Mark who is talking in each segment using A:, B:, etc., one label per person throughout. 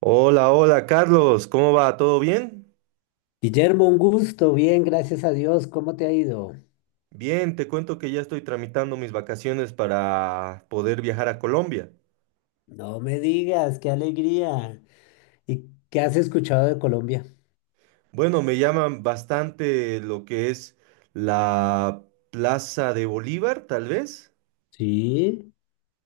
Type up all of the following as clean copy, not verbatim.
A: Hola, hola Carlos, ¿cómo va? ¿Todo bien?
B: Guillermo, un gusto, bien, gracias a Dios, ¿cómo te ha ido?
A: Bien, te cuento que ya estoy tramitando mis vacaciones para poder viajar a Colombia.
B: No me digas, qué alegría. ¿Y qué has escuchado de Colombia?
A: Bueno, me llaman bastante lo que es la Plaza de Bolívar, tal vez.
B: Sí,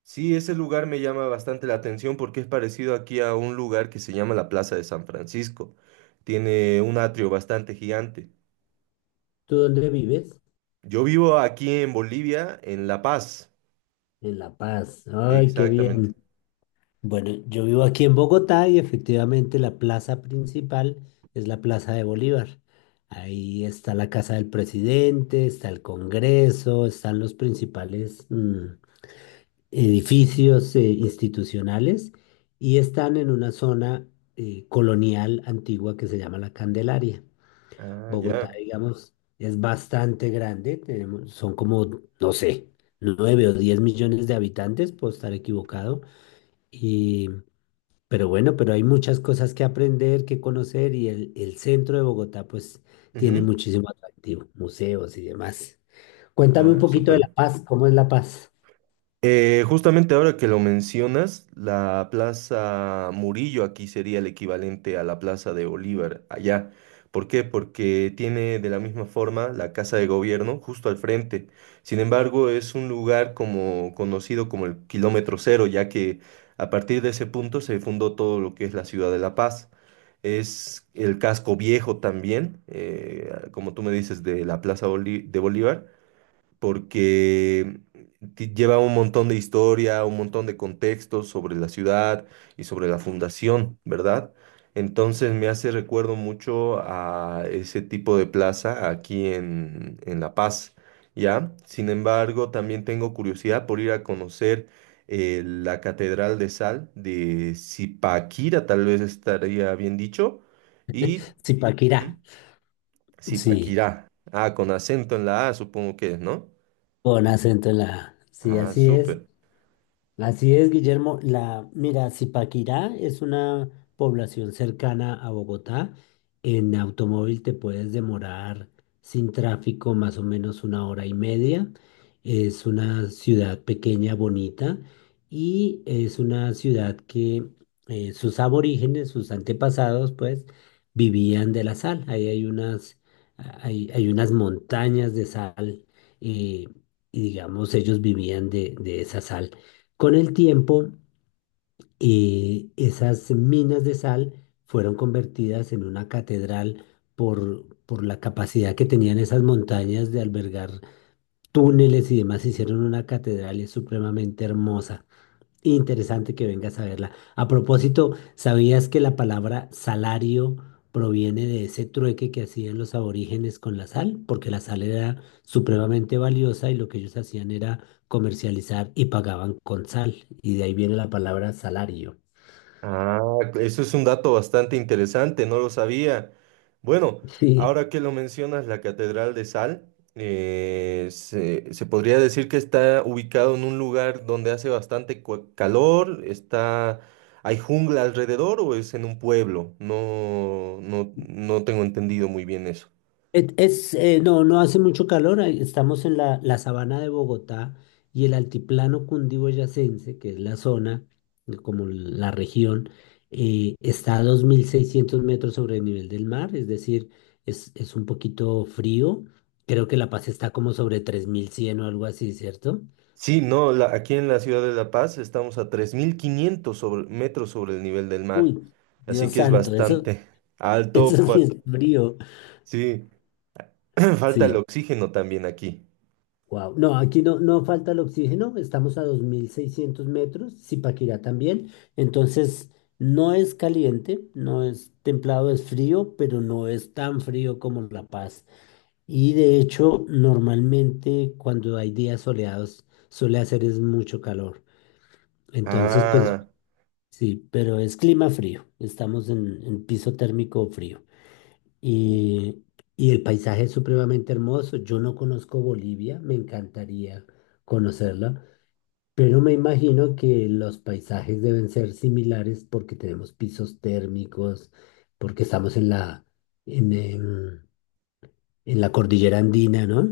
A: Sí, ese lugar me llama bastante la atención porque es parecido aquí a un lugar que se llama la Plaza de San Francisco. Tiene un atrio bastante gigante.
B: ¿tú dónde vives?
A: Yo vivo aquí en Bolivia, en La Paz.
B: En La Paz. Ay, qué
A: Exactamente.
B: bien. Bueno, yo vivo aquí en Bogotá y efectivamente la plaza principal es la Plaza de Bolívar. Ahí está la casa del presidente, está el Congreso, están los principales, mm, edificios institucionales y están en una zona colonial antigua que se llama La Candelaria.
A: Ah,
B: Bogotá,
A: ya.
B: digamos, es bastante grande, tenemos, son como, no sé, 9 o 10 millones de habitantes, puedo estar equivocado, y, pero bueno, pero hay muchas cosas que aprender, que conocer y el centro de Bogotá pues tiene
A: Ujú.
B: muchísimo atractivo, museos y demás. Cuéntame un
A: Ah,
B: poquito de La
A: súper.
B: Paz, ¿cómo es La Paz?
A: Justamente ahora que lo mencionas, la Plaza Murillo aquí sería el equivalente a la Plaza de Bolívar allá. ¿Por qué? Porque tiene de la misma forma la Casa de Gobierno justo al frente. Sin embargo, es un lugar como conocido como el kilómetro cero, ya que a partir de ese punto se fundó todo lo que es la ciudad de La Paz. Es el casco viejo también, como tú me dices, de la de Bolívar porque lleva un montón de historia, un montón de contextos sobre la ciudad y sobre la fundación, ¿verdad? Entonces me hace recuerdo mucho a ese tipo de plaza aquí en La Paz, ¿ya? Sin embargo, también tengo curiosidad por ir a conocer la Catedral de Sal de Zipaquira, tal vez estaría bien dicho, y
B: Zipaquirá.
A: ujú,
B: Sí.
A: Zipaquirá. Ah, con acento en la A, supongo que es, ¿no?
B: Con acento en la A. Sí,
A: Ah,
B: así es.
A: súper.
B: Así es, Guillermo. La, mira, Zipaquirá es una población cercana a Bogotá. En automóvil te puedes demorar sin tráfico más o menos una hora y media. Es una ciudad pequeña, bonita, y es una ciudad que sus aborígenes, sus antepasados, pues, vivían de la sal. Hay unas montañas de sal, eh, y digamos, ellos vivían de esa sal. Con el tiempo, esas minas de sal fueron convertidas en una catedral por la capacidad que tenían esas montañas de albergar túneles y demás. Hicieron una catedral es supremamente hermosa. Interesante que vengas a verla. A propósito, ¿sabías que la palabra salario proviene de ese trueque que hacían los aborígenes con la sal? Porque la sal era supremamente valiosa y lo que ellos hacían era comercializar y pagaban con sal. Y de ahí viene la palabra salario.
A: Ah, eso es un dato bastante interesante, no lo sabía. Bueno,
B: Sí.
A: ahora que lo mencionas, la Catedral de Sal, se podría decir que está ubicado en un lugar donde hace bastante calor, está, ¿hay jungla alrededor o es en un pueblo? No, no, no tengo entendido muy bien eso.
B: No, no hace mucho calor, ahí estamos en la sabana de Bogotá y el altiplano cundiboyacense, que es la zona, como la región, está a 2600 metros sobre el nivel del mar, es decir, es un poquito frío. Creo que La Paz está como sobre 3100 o algo así, ¿cierto?
A: Sí, no, aquí en la ciudad de La Paz estamos a 3.500 metros sobre el nivel del mar,
B: Uy,
A: así
B: Dios
A: que es
B: santo, eso,
A: bastante alto.
B: eso sí es frío,
A: Sí, falta el
B: sí.
A: oxígeno también aquí.
B: Wow. No, aquí no, no falta el oxígeno, estamos a 2600 metros, Zipaquirá también, entonces no es caliente, no es templado, es frío, pero no es tan frío como La Paz. Y de hecho, normalmente cuando hay días soleados suele hacer es mucho calor. Entonces, pues
A: Ah,
B: sí, pero es clima frío, estamos en piso térmico frío. Y, y el paisaje es supremamente hermoso. Yo no conozco Bolivia, me encantaría conocerla, pero me imagino que los paisajes deben ser similares porque tenemos pisos térmicos, porque estamos en la, en, em, en la cordillera andina, ¿no?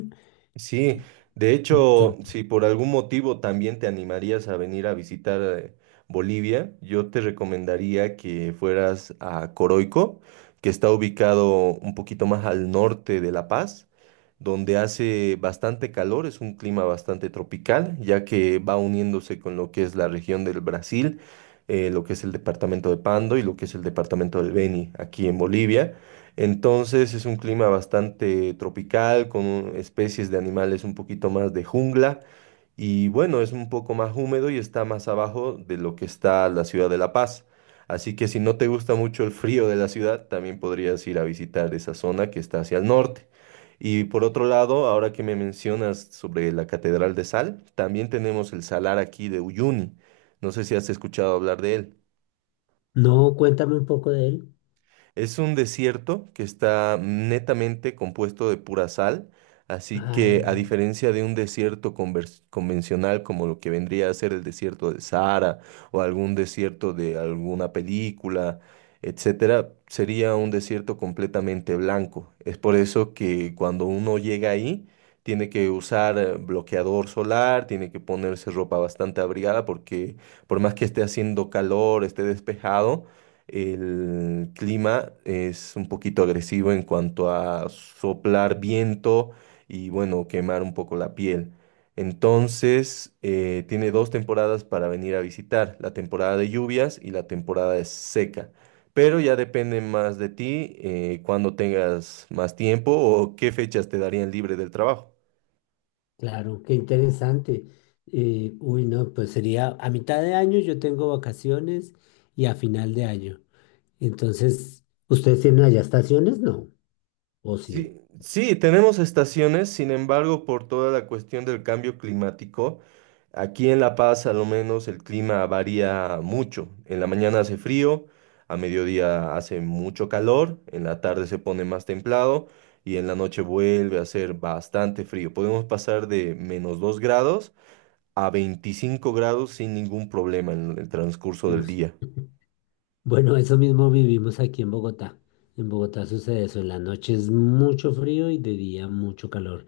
A: sí. De hecho,
B: Entonces,
A: si por algún motivo también te animarías a venir a visitar Bolivia, yo te recomendaría que fueras a Coroico, que está ubicado un poquito más al norte de La Paz, donde hace bastante calor, es un clima bastante tropical, ya que va uniéndose con lo que es la región del Brasil, lo que es el departamento de Pando y lo que es el departamento del Beni, aquí en Bolivia. Entonces es un clima bastante tropical, con especies de animales un poquito más de jungla y bueno, es un poco más húmedo y está más abajo de lo que está la ciudad de La Paz. Así que si no te gusta mucho el frío de la ciudad, también podrías ir a visitar esa zona que está hacia el norte. Y por otro lado, ahora que me mencionas sobre la Catedral de Sal, también tenemos el salar aquí de Uyuni. No sé si has escuchado hablar de él.
B: no, cuéntame un poco de él.
A: Es un desierto que está netamente compuesto de pura sal, así que a
B: Ah,
A: diferencia de un desierto convencional como lo que vendría a ser el desierto de Sahara o algún desierto de alguna película, etcétera, sería un desierto completamente blanco. Es por eso que cuando uno llega ahí tiene que usar bloqueador solar, tiene que ponerse ropa bastante abrigada porque por más que esté haciendo calor, esté despejado, el clima es un poquito agresivo en cuanto a soplar viento y bueno, quemar un poco la piel. Entonces, tiene dos temporadas para venir a visitar, la temporada de lluvias y la temporada de seca. Pero ya depende más de ti, cuando tengas más tiempo o qué fechas te darían libre del trabajo.
B: claro, qué interesante. Uy, no, pues sería a mitad de año yo tengo vacaciones y a final de año. Entonces, ¿ustedes tienen allá estaciones? No, o sí.
A: Sí, sí, tenemos estaciones, sin embargo, por toda la cuestión del cambio climático, aquí en La Paz, a lo menos, el clima varía mucho. En la mañana hace frío, a mediodía hace mucho calor, en la tarde se pone más templado y en la noche vuelve a hacer bastante frío. Podemos pasar de -2 grados a 25 grados sin ningún problema en el transcurso
B: No
A: del
B: sé.
A: día.
B: Bueno, eso mismo vivimos aquí en Bogotá. En Bogotá sucede eso, en la noche es mucho frío y de día mucho calor.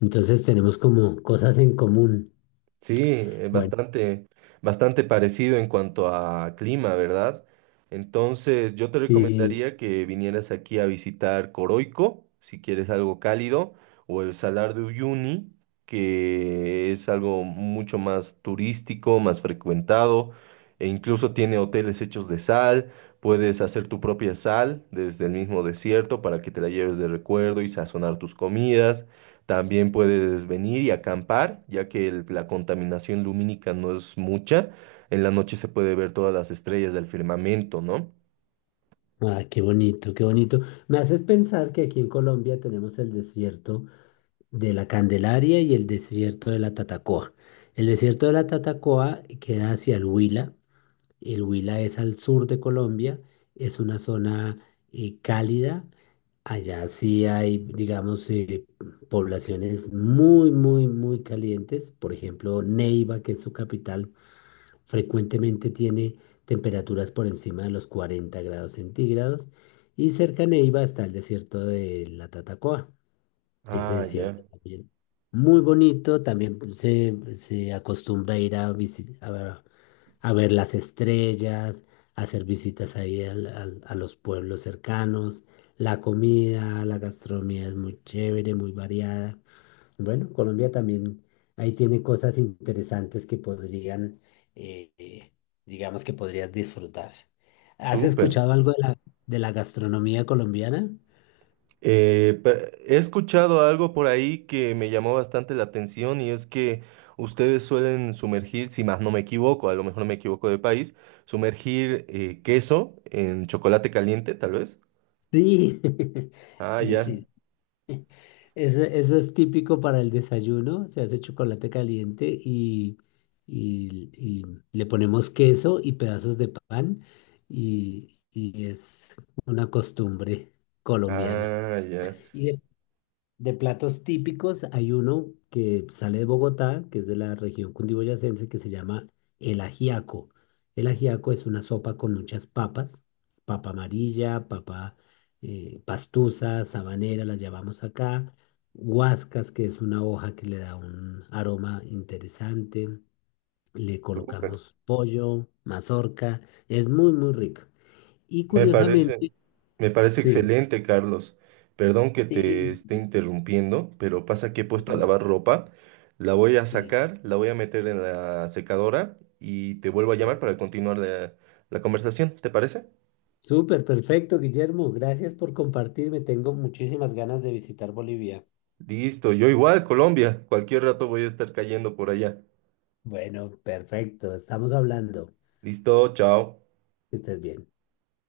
B: Entonces tenemos como cosas en común.
A: Sí,
B: Bueno,
A: bastante, bastante parecido en cuanto a clima, ¿verdad? Entonces, yo te
B: sí,
A: recomendaría que vinieras aquí a visitar Coroico, si quieres algo cálido, o el Salar de Uyuni, que es algo mucho más turístico, más frecuentado, e incluso tiene hoteles hechos de sal. Puedes hacer tu propia sal desde el mismo desierto para que te la lleves de recuerdo y sazonar tus comidas. También puedes venir y acampar, ya que la contaminación lumínica no es mucha. En la noche se puede ver todas las estrellas del firmamento, ¿no?
B: ah, qué bonito, qué bonito. Me haces pensar que aquí en Colombia tenemos el desierto de la Candelaria y el desierto de la Tatacoa. El desierto de la Tatacoa queda hacia el Huila. El Huila es al sur de Colombia, es una zona cálida. Allá sí hay, digamos, poblaciones muy, muy, muy calientes. Por ejemplo, Neiva, que es su capital, frecuentemente tiene temperaturas por encima de los 40 grados centígrados. Y cerca a Neiva está el desierto de la Tatacoa. Ese
A: Ah, ya,
B: desierto también. Muy bonito, también se acostumbra a ir a, a ver las estrellas, a hacer visitas ahí a los pueblos cercanos. La comida, la gastronomía es muy chévere, muy variada. Bueno, Colombia también ahí tiene cosas interesantes que podrían, eh, eh, digamos que podrías disfrutar. ¿Has
A: súper.
B: escuchado algo de la gastronomía colombiana?
A: He escuchado algo por ahí que me llamó bastante la atención y es que ustedes suelen sumergir, si más no me equivoco, a lo mejor me equivoco de país, sumergir queso en chocolate caliente, tal vez.
B: Sí,
A: Ah,
B: sí,
A: ya.
B: sí. Eso es típico para el desayuno, se hace chocolate caliente y le ponemos queso y pedazos de pan y es una costumbre colombiana.
A: Ah, ya.
B: De platos típicos hay uno que sale de Bogotá, que es de la región cundiboyacense, que se llama el ajiaco. El ajiaco es una sopa con muchas papas, papa amarilla, papa pastusa, sabanera, las llamamos acá, guascas, que es una hoja que le da un aroma interesante, le
A: Súper.
B: colocamos pollo, mazorca, es muy, muy rico. Y
A: Me parece,
B: curiosamente,
A: me parece
B: sí,
A: excelente, Carlos. Perdón que te
B: sí,
A: esté interrumpiendo, pero pasa que he puesto
B: mi
A: a lavar
B: madre,
A: ropa. La voy a
B: sí.
A: sacar, la voy a meter en la secadora y te vuelvo a llamar
B: Sí.
A: para continuar la conversación, ¿te parece?
B: Súper, perfecto, Guillermo. Gracias por compartirme. Tengo muchísimas ganas de visitar Bolivia.
A: Listo, yo igual, Colombia. Cualquier rato voy a estar cayendo por allá.
B: Bueno, perfecto. Estamos hablando.
A: Listo, chao.
B: Que estés bien.